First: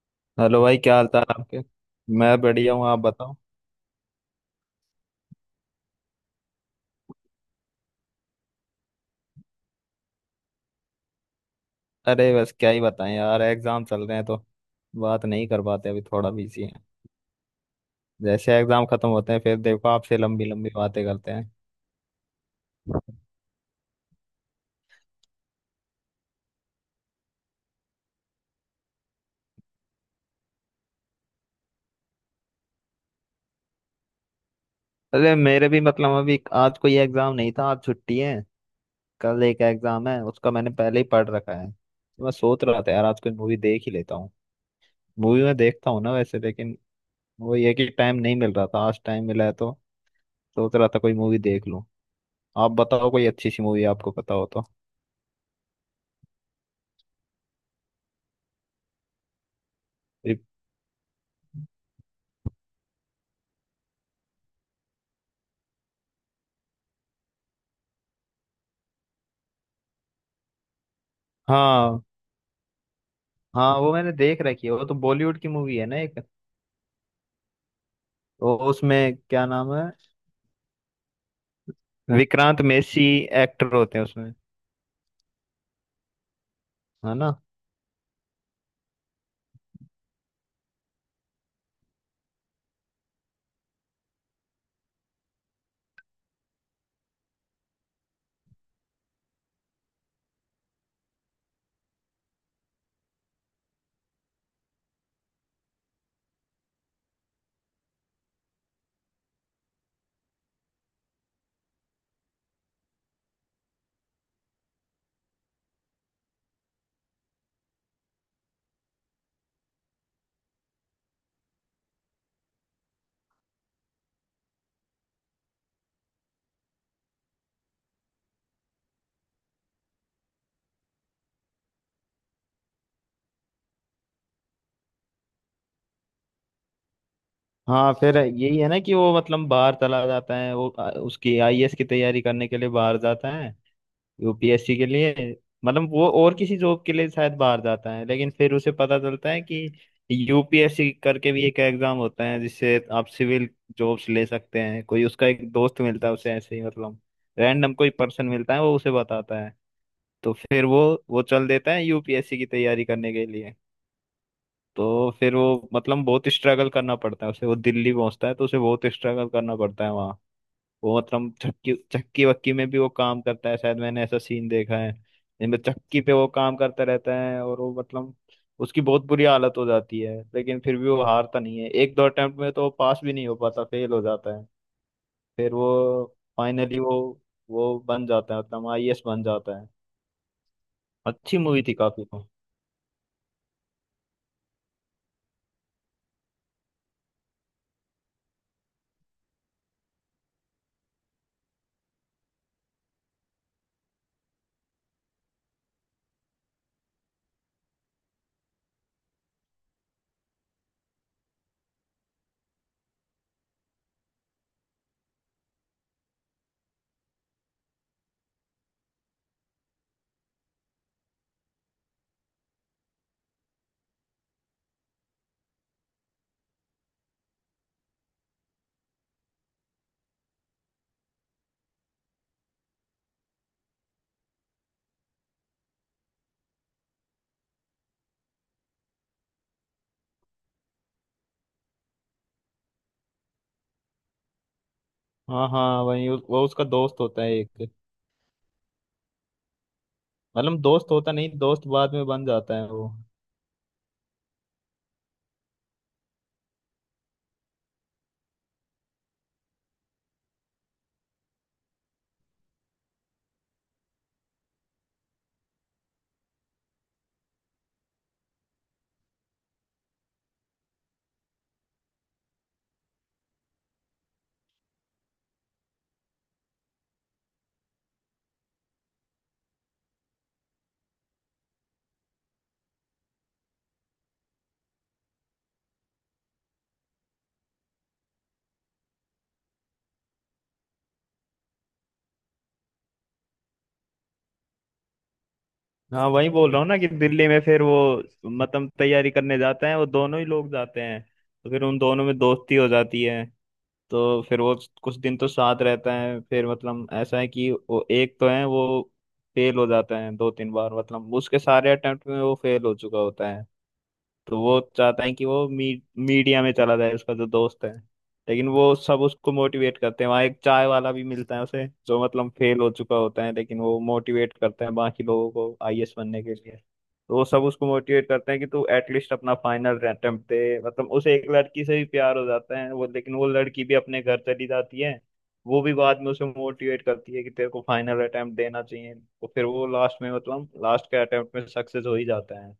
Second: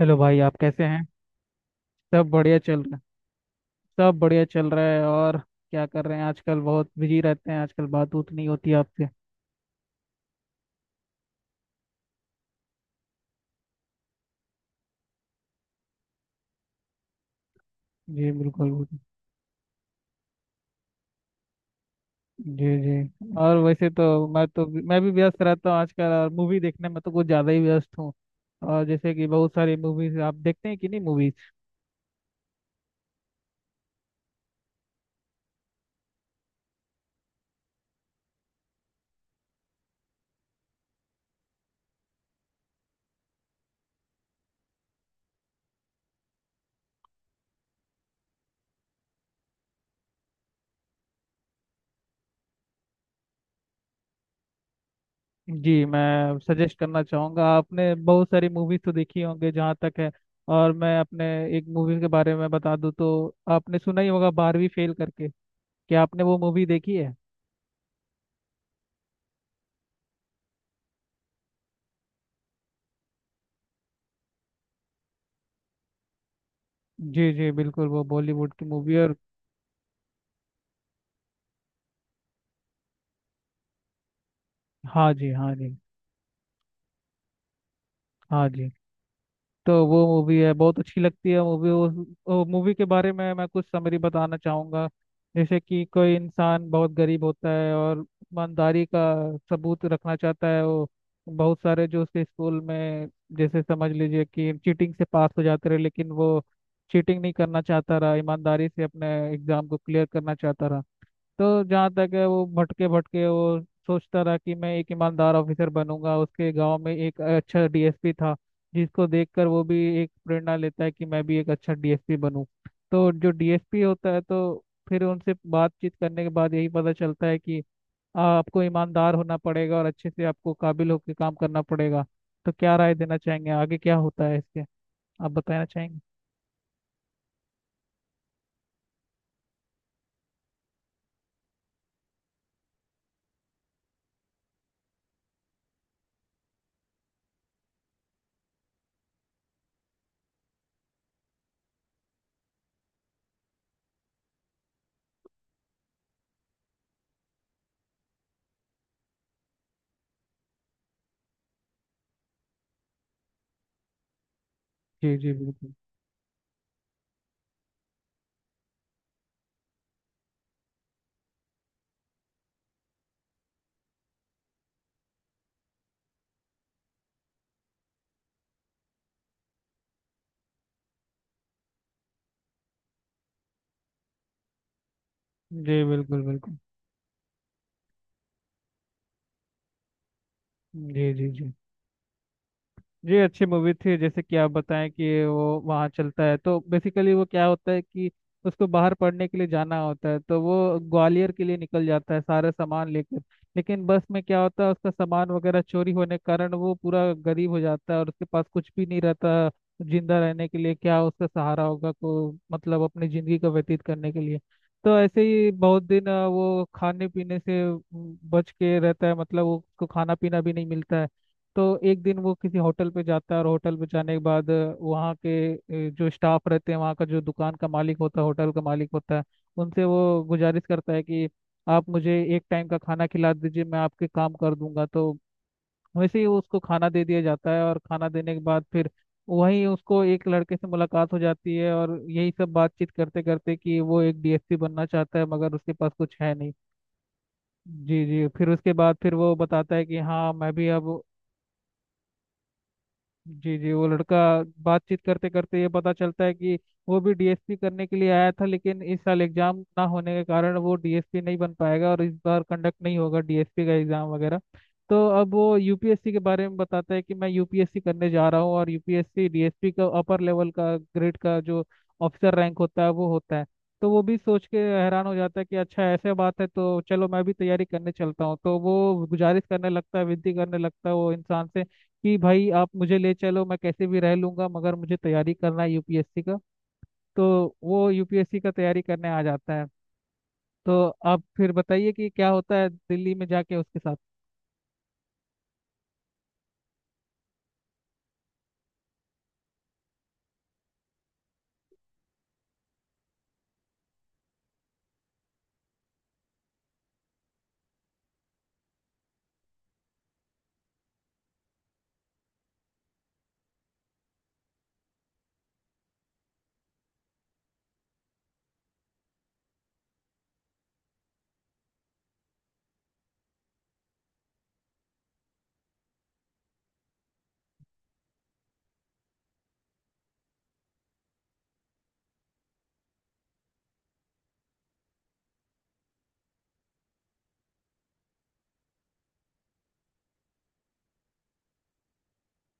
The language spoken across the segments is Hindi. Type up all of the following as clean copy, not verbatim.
हेलो भाई, आप हेलो भाई कैसे क्या हैं। हाल चाल आपके। सब मैं बढ़िया बढ़िया चल हूँ, रहा आप बताओ। है। सब बढ़िया चल रहा है। और क्या कर रहे हैं आजकल, बहुत बिजी रहते हैं आजकल, बात उत नहीं होती आपसे। अरे बस क्या ही बताएं यार, एग्जाम चल रहे हैं तो बात नहीं कर पाते, अभी थोड़ा बिजी हैं। जी जैसे बिल्कुल एग्जाम बिल्कुल। खत्म होते हैं फिर देखो, आपसे लंबी लंबी बातें करते हैं। जी जी। और वैसे तो मैं भी व्यस्त रहता हूँ आजकल, और मूवी देखने में तो कुछ ज़्यादा ही व्यस्त हूँ। और जैसे कि बहुत सारी मूवीज आप देखते हैं कि नहीं, मूवीज। अरे मेरे भी मतलब अभी आज कोई एग्जाम नहीं था, आज छुट्टी है। कल एक एग्जाम है उसका मैंने पहले ही पढ़ रखा है, तो मैं सोच रहा था यार आज कोई मूवी देख ही लेता हूँ। मूवी मैं देखता हूँ ना वैसे, लेकिन वो ये कि टाइम नहीं मिल रहा था, आज टाइम मिला है तो सोच रहा था कोई मूवी देख लूँ। आप बताओ कोई अच्छी सी मूवी आपको पता हो तो। जी, मैं सजेस्ट करना चाहूँगा। आपने बहुत सारी मूवीज तो देखी होंगे जहाँ तक है। रिप- और मैं अपने एक मूवी के बारे में बता दूँ, तो आपने सुना ही होगा बारहवीं फेल करके, क्या आपने वो मूवी देखी है। हाँ हाँ, वो मैंने देख रखी है, वो तो बॉलीवुड की मूवी है ना एक। जी जी बिल्कुल, वो बॉलीवुड वो की मूवी है। और उसमें क्या नाम है, विक्रांत मेसी एक्टर होते हैं उसमें, हाँ जी, हाँ जी। है ना? हाँ जी। तो वो मूवी है, बहुत अच्छी लगती है मूवी। वो मूवी के बारे में मैं कुछ समरी बताना चाहूँगा। जैसे कि कोई इंसान बहुत गरीब होता है और ईमानदारी का सबूत रखना चाहता है। वो बहुत सारे जो उसके स्कूल में, जैसे समझ लीजिए कि चीटिंग से पास हो जाते रहे, लेकिन वो चीटिंग नहीं करना चाहता रहा, ईमानदारी से अपने एग्जाम को क्लियर करना चाहता रहा। तो जहाँ तक है, वो भटके भटके, वो सोचता रहा कि मैं एक ईमानदार ऑफिसर बनूंगा। उसके गांव में एक अच्छा डीएसपी था, जिसको देखकर वो भी एक प्रेरणा लेता है कि मैं भी एक अच्छा डीएसपी बनूं। तो जो डीएसपी होता है, तो फिर उनसे बातचीत करने के बाद यही पता चलता है कि आपको ईमानदार होना पड़ेगा और अच्छे से आपको काबिल होकर काम करना पड़ेगा। तो क्या राय देना चाहेंगे, आगे क्या होता है इसके, आप बताना चाहेंगे। हाँ फिर यही है ना कि वो मतलब बाहर चला जाता है, वो उसकी आईएएस की तैयारी करने के लिए बाहर जाता है, यूपीएससी के लिए। मतलब वो और किसी जॉब के लिए शायद बाहर जाता है, लेकिन फिर उसे पता चलता है कि यूपीएससी करके भी एक एग्जाम होता है जिससे आप सिविल जॉब्स ले सकते हैं। कोई उसका एक दोस्त मिलता है उसे, ऐसे ही मतलब रैंडम कोई पर्सन मिलता है, वो उसे बताता है। तो फिर वो चल देता है यूपीएससी की तैयारी करने के लिए। तो जी जी फिर वो बिल्कुल। मतलब बहुत स्ट्रगल करना पड़ता है उसे, वो दिल्ली पहुंचता है तो उसे बहुत स्ट्रगल करना पड़ता है। वो मतलब चक्की चक्की वक्की में भी वो काम करता है, शायद मैंने ऐसा सीन देखा है जिनमें चक्की पे वो काम करता रहता है। और वो मतलब उसकी बहुत बुरी हालत हो जाती है, लेकिन फिर भी वो हारता नहीं है। एक दो अटेम्प्ट में तो वो पास भी नहीं हो पाता, फेल हो जाता है। फिर जी वो बिल्कुल बिल्कुल। फाइनली वो बन जाता है, मतलब आईएएस बन जाता है। जी जी अच्छी जी। मूवी थी काफी, तो। ये अच्छी मूवी थी। जैसे कि आप बताएं कि वो वहाँ चलता है, तो बेसिकली वो क्या होता है कि उसको बाहर पढ़ने के लिए जाना होता है, तो वो ग्वालियर के लिए निकल जाता है सारा सामान लेकर। लेकिन बस में क्या होता है, उसका सामान वगैरह चोरी होने के कारण वो पूरा गरीब हो जाता है और उसके पास कुछ भी नहीं रहता जिंदा रहने के लिए। क्या उसका सहारा होगा को, मतलब अपनी जिंदगी का व्यतीत करने के लिए। तो ऐसे ही बहुत दिन वो खाने पीने से बच के रहता है, मतलब उसको खाना पीना भी नहीं मिलता है। तो एक दिन वो किसी होटल पे जाता है, और होटल पे जाने के बाद वहाँ के जो स्टाफ रहते हैं, वहाँ का जो दुकान का मालिक होता है, होटल का मालिक होता है, उनसे वो गुजारिश करता है कि आप मुझे एक टाइम का खाना खिला दीजिए, मैं आपके काम कर दूंगा। तो वैसे ही उसको खाना दे दिया जाता है, और खाना देने के बाद फिर वहीं उसको एक लड़के से मुलाकात हो जाती है, और यही सब बातचीत करते करते कि वो एक डीएसपी बनना चाहता है हाँ मगर उसके हाँ, पास वही कुछ है वो नहीं। उसका दोस्त होता है एक। जी जी। फिर उसके बाद फिर वो बताता है कि हाँ मैं मतलब भी दोस्त अब। होता नहीं, दोस्त बाद में बन जाता है वो। जी जी। वो लड़का, बातचीत करते करते ये पता चलता है कि वो भी डीएसपी करने के लिए आया था, लेकिन इस साल एग्जाम ना होने के कारण वो डीएसपी नहीं बन पाएगा और इस बार कंडक्ट नहीं होगा डीएसपी का एग्जाम वगैरह। तो अब वो यूपीएससी के बारे में बताता है कि मैं यूपीएससी करने जा रहा हूँ, और यूपीएससी डीएसपी का अपर लेवल का ग्रेड का जो ऑफिसर रैंक होता है, वो होता है। तो वो भी सोच के हैरान हो जाता है कि अच्छा ऐसे बात है, तो चलो मैं भी तैयारी करने चलता हूँ। तो वो गुजारिश करने लगता है, विनती करने लगता है वो इंसान से, कि भाई आप मुझे ले चलो, मैं कैसे भी रह लूंगा मगर मुझे तैयारी करना है यूपीएससी का। तो वो यूपीएससी का तैयारी करने आ जाता है। तो आप फिर बताइए कि क्या होता है दिल्ली में जाके उसके साथ। हाँ वही बोल रहा हूँ ना कि दिल्ली में फिर वो मतलब तैयारी करने जाते हैं, वो दोनों ही लोग जाते हैं। तो फिर उन दोनों में दोस्ती हो जाती है। तो फिर वो कुछ दिन तो साथ रहते हैं, फिर मतलब ऐसा है कि वो एक तो है, वो फेल हो जाता है दो तीन बार, मतलब उसके सारे अटेम्प्ट में वो फेल हो चुका होता है। तो वो चाहता है कि वो मीडिया में चला जाए, उसका जो दोस्त है। लेकिन वो सब उसको मोटिवेट करते हैं, वहाँ एक चाय वाला भी मिलता है उसे जो मतलब फेल हो चुका होता है, लेकिन वो मोटिवेट करते हैं बाकी लोगों को आईएएस बनने के लिए। तो वो सब उसको मोटिवेट करते हैं कि तू एटलीस्ट अपना फाइनल अटेम्प्ट दे, मतलब उसे एक लड़की से भी प्यार हो जाता है वो, लेकिन वो लड़की भी अपने घर चली जाती है। वो भी बाद में उसे मोटिवेट करती है कि तेरे को फाइनल अटेम्प्ट देना चाहिए, तो फिर वो लास्ट में, मतलब लास्ट के अटेम्प्ट में, सक्सेस हो ही जाता है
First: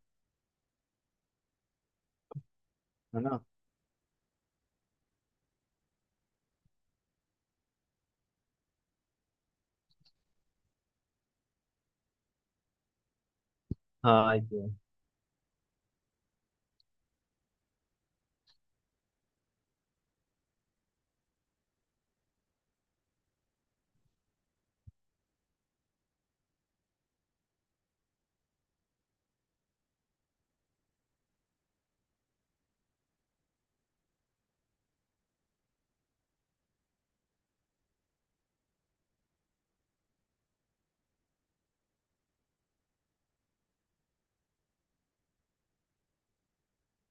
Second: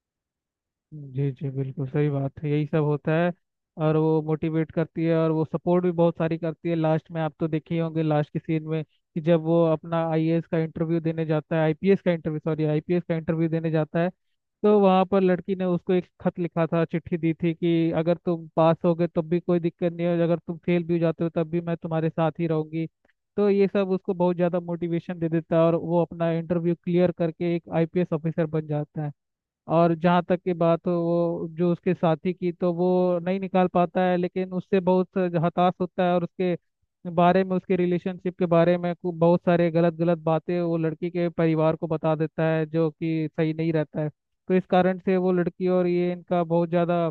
जी जी बिल्कुल सही बात है, यही सब होता है है। ना? और वो मोटिवेट करती है, और वो सपोर्ट भी बहुत सारी करती है लास्ट में। आप तो देखे ही होंगे लास्ट के सीन में कि जब वो अपना आईएएस का इंटरव्यू देने जाता है, आईपीएस का इंटरव्यू, सॉरी आईपीएस का इंटरव्यू देने जाता है, हाँ, ये। तो वहां पर लड़की ने उसको एक खत लिखा था, चिट्ठी दी थी कि अगर तुम पास हो गए तब भी कोई दिक्कत नहीं है, अगर तुम फेल भी हो जाते हो तब भी मैं तुम्हारे साथ ही रहूंगी। तो ये सब उसको बहुत ज्यादा मोटिवेशन दे देता है, और वो अपना इंटरव्यू क्लियर करके एक आईपीएस ऑफिसर बन जाता है। और जहाँ तक की बात हो वो जो उसके साथी की, तो वो नहीं निकाल पाता है, लेकिन उससे बहुत हताश होता है और उसके बारे में, उसके रिलेशनशिप के बारे में बहुत सारे गलत गलत बातें वो लड़की के परिवार को बता देता है, जो कि सही नहीं रहता है। तो इस कारण से वो लड़की और ये, इनका बहुत ज़्यादा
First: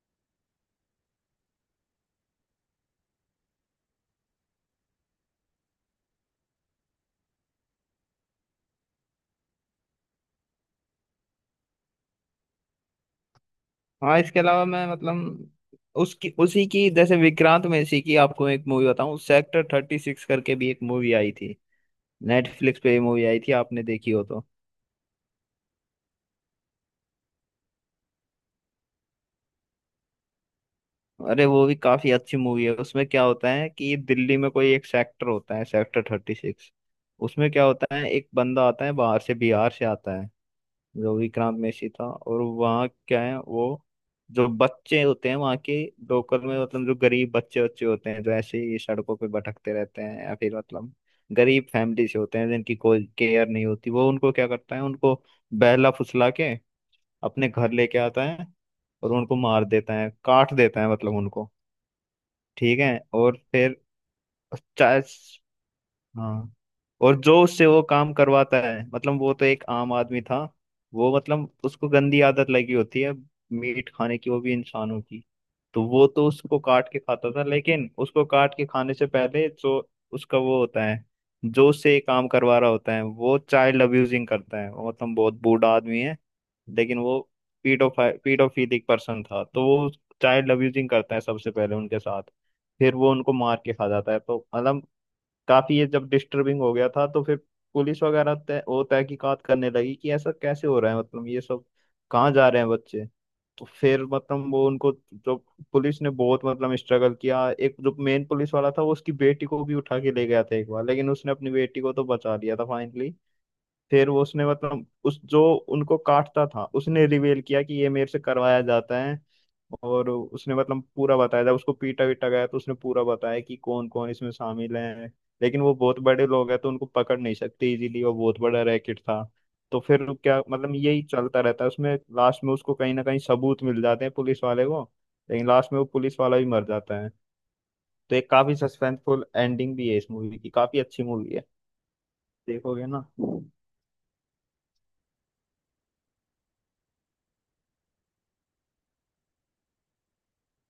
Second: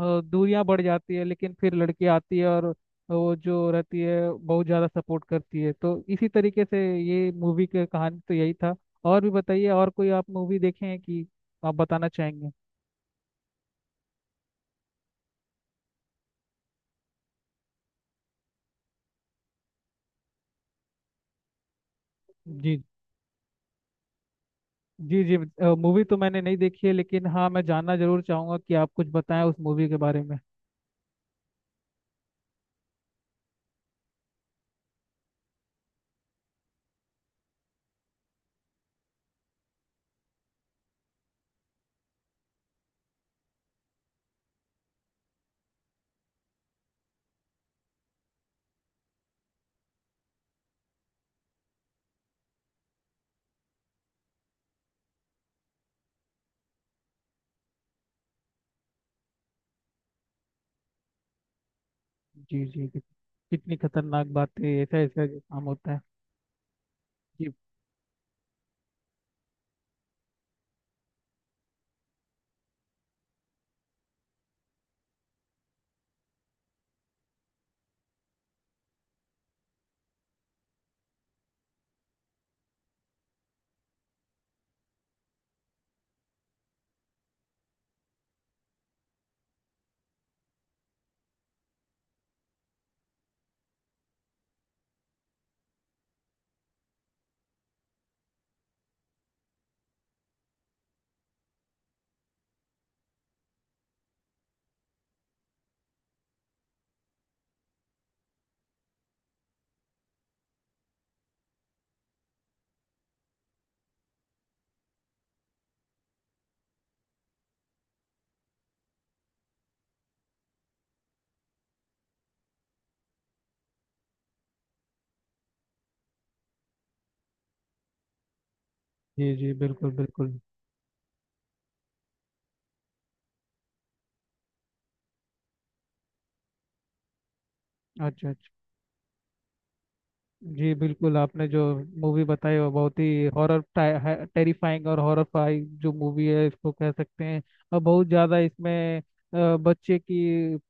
दूरियां बढ़ जाती है। लेकिन फिर लड़की आती है, और वो जो रहती है, बहुत ज़्यादा सपोर्ट करती है। तो इसी तरीके से ये मूवी की कहानी, तो यही था। और भी बताइए, और कोई आप मूवी देखे हैं कि, आप बताना चाहेंगे। हाँ, इसके अलावा मैं मतलब उसकी, उसी की, जैसे विक्रांत में इसी की आपको एक मूवी बताऊं, सेक्टर 36 करके भी एक मूवी आई थी। नेटफ्लिक्स जी पे ये मूवी आई थी, आपने देखी हो तो। जी जी। मूवी तो मैंने नहीं देखी है, लेकिन हाँ मैं जानना जरूर चाहूंगा कि आप कुछ बताएं उस मूवी के बारे में। अरे वो भी काफी अच्छी मूवी है, उसमें क्या होता है कि दिल्ली में कोई एक सेक्टर होता है, सेक्टर 36। उसमें क्या होता है, एक बंदा आता है बाहर से, बिहार से आता है, जो विक्रांत मैसी था। और वहाँ क्या है वो, जो बच्चे होते हैं वहाँ के लोकल में, मतलब जो गरीब बच्चे बच्चे होते हैं जो ऐसे ही सड़कों पे भटकते रहते हैं या फिर मतलब गरीब फैमिली से होते हैं, जिनकी कोई केयर नहीं होती, वो उनको क्या करता है, उनको बहला फुसला के अपने घर लेके आता है। और उनको मार देता है, काट देता है, मतलब उनको। जी ठीक जी है, जी। और कितनी फिर। खतरनाक बात है, ऐसा ऐसा काम होता है। हाँ, और जो जी उससे वो काम करवाता है, मतलब वो तो एक आम आदमी था। वो मतलब उसको गंदी आदत लगी होती है, मीट खाने की, वो भी इंसानों की। तो वो तो उसको काट के खाता था, लेकिन उसको काट के खाने से पहले जो उसका वो होता है, जो उससे ये काम करवा रहा होता है, वो चाइल्ड अब्यूजिंग करता है। वो मतलब बहुत बूढ़ा आदमी है, लेकिन वो पीडोफाइ पीडोफिलिक पर्सन था। तो वो चाइल्ड अब्यूजिंग करता है सबसे पहले उनके साथ, फिर वो उनको मार के खा जाता है। तो मतलब काफी ये जब डिस्टर्बिंग हो गया था, तो फिर पुलिस वगैरह तय वो तहकीकात करने लगी कि ऐसा कैसे हो रहा है, मतलब ये सब कहाँ जा रहे हैं बच्चे। तो फिर मतलब वो उनको जो, पुलिस ने बहुत मतलब स्ट्रगल किया। एक जो मेन पुलिस वाला था, वो उसकी बेटी को भी उठा के ले गया था एक बार, लेकिन उसने अपनी बेटी को तो बचा लिया था फाइनली। फिर वो उसने मतलब उस जो उनको काटता था, उसने रिवेल किया कि ये मेरे से करवाया जाता है। और उसने मतलब पूरा बताया था, उसको पीटा वीटा गया तो उसने पूरा बताया कि कौन कौन इसमें शामिल है। लेकिन वो बहुत बड़े लोग हैं, तो उनको पकड़ नहीं सकते इजीली, वो बहुत बड़ा रैकेट था। जी जी तो बिल्कुल फिर वो बिल्कुल। क्या, मतलब यही चलता रहता है उसमें, लास्ट में उसको कहीं ना कहीं सबूत मिल जाते हैं पुलिस वाले को। लेकिन लास्ट में वो पुलिस वाला भी मर जाता है। अच्छा तो एक अच्छा। काफी सस्पेंसफुल एंडिंग भी है इस मूवी की, जी काफी अच्छी बिल्कुल, मूवी है, आपने जो मूवी बताई वो देखोगे बहुत ना? ही हॉरर, टेरिफाइंग और हॉरर जो मूवी है, इसको कह सकते हैं। और बहुत ज़्यादा इसमें बच्चे की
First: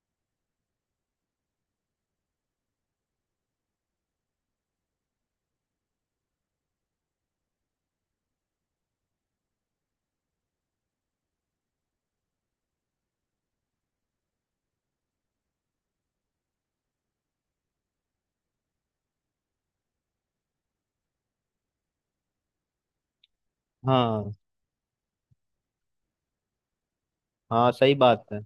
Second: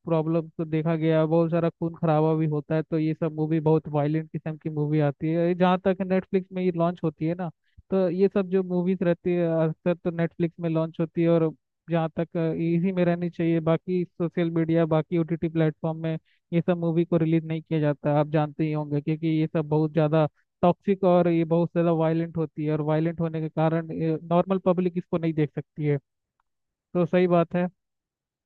प्रॉब्लम को देखा गया, बहुत सारा खून खराबा भी होता है। तो ये सब मूवी बहुत वायलेंट किस्म की मूवी आती है, जहाँ तक नेटफ्लिक्स में ये लॉन्च होती है ना। तो ये सब जो मूवीज रहती है अक्सर तो नेटफ्लिक्स में लॉन्च होती है, और जहाँ तक इसी में रहनी चाहिए। बाकी सोशल मीडिया, बाकी ओटीटी प्लेटफॉर्म में ये सब मूवी को रिलीज नहीं किया जाता, आप जानते ही होंगे, क्योंकि ये सब बहुत ज़्यादा टॉक्सिक और ये बहुत ज़्यादा वायलेंट होती है, और वायलेंट होने के कारण हाँ। नॉर्मल पब्लिक इसको नहीं देख सकती है। तो सही बात है। हाँ, सही बात है।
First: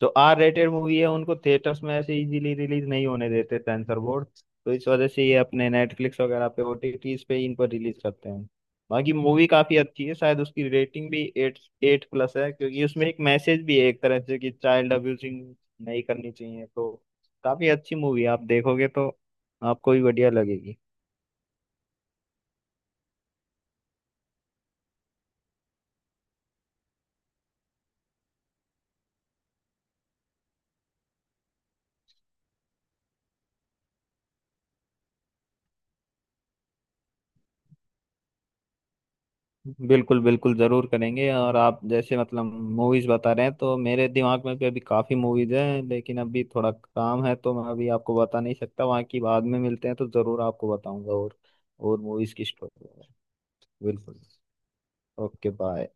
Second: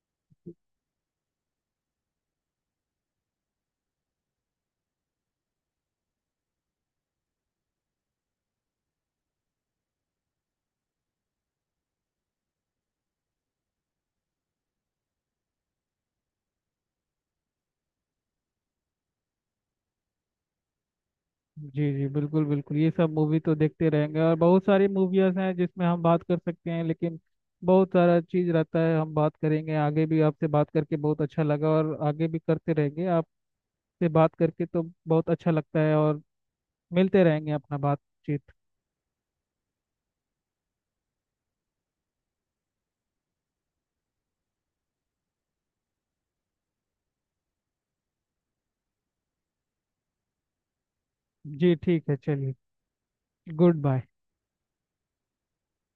जो आर रेटेड मूवी है उनको थिएटर्स में ऐसे इजीली रिलीज नहीं होने देते सेंसर बोर्ड। तो इस वजह से ये अपने नेटफ्लिक्स वगैरह पे, ओटीटीज पे, इनको रिलीज करते हैं। बाकी मूवी काफी अच्छी है, शायद उसकी रेटिंग भी एट एट प्लस है, क्योंकि उसमें एक मैसेज भी है एक तरह से कि चाइल्ड अब्यूजिंग नहीं करनी चाहिए। तो काफी अच्छी मूवी है, आप देखोगे तो आपको भी बढ़िया लगेगी। जी जी बिल्कुल बिल्कुल, ये सब मूवी तो देखते रहेंगे, और बहुत सारी मूवीज हैं जिसमें हम बात कर सकते हैं, लेकिन बहुत सारा चीज़ रहता है। हम बात करेंगे आगे भी, आपसे बात करके बहुत अच्छा लगा और आगे भी करते रहेंगे। आपसे बात करके तो बहुत अच्छा लगता है, और मिलते रहेंगे अपना बातचीत। बिल्कुल बिल्कुल, जरूर करेंगे। और आप जैसे मतलब मूवीज बता रहे हैं, तो मेरे दिमाग में भी अभी काफी मूवीज हैं, लेकिन अभी थोड़ा काम है तो मैं अभी आपको बता नहीं सकता, वहाँ की बाद में मिलते हैं तो जरूर आपको बताऊंगा। और जी ठीक है, मूवीज की चलिए। स्टोरी। Goodbye. बिल्कुल। Okay, bye.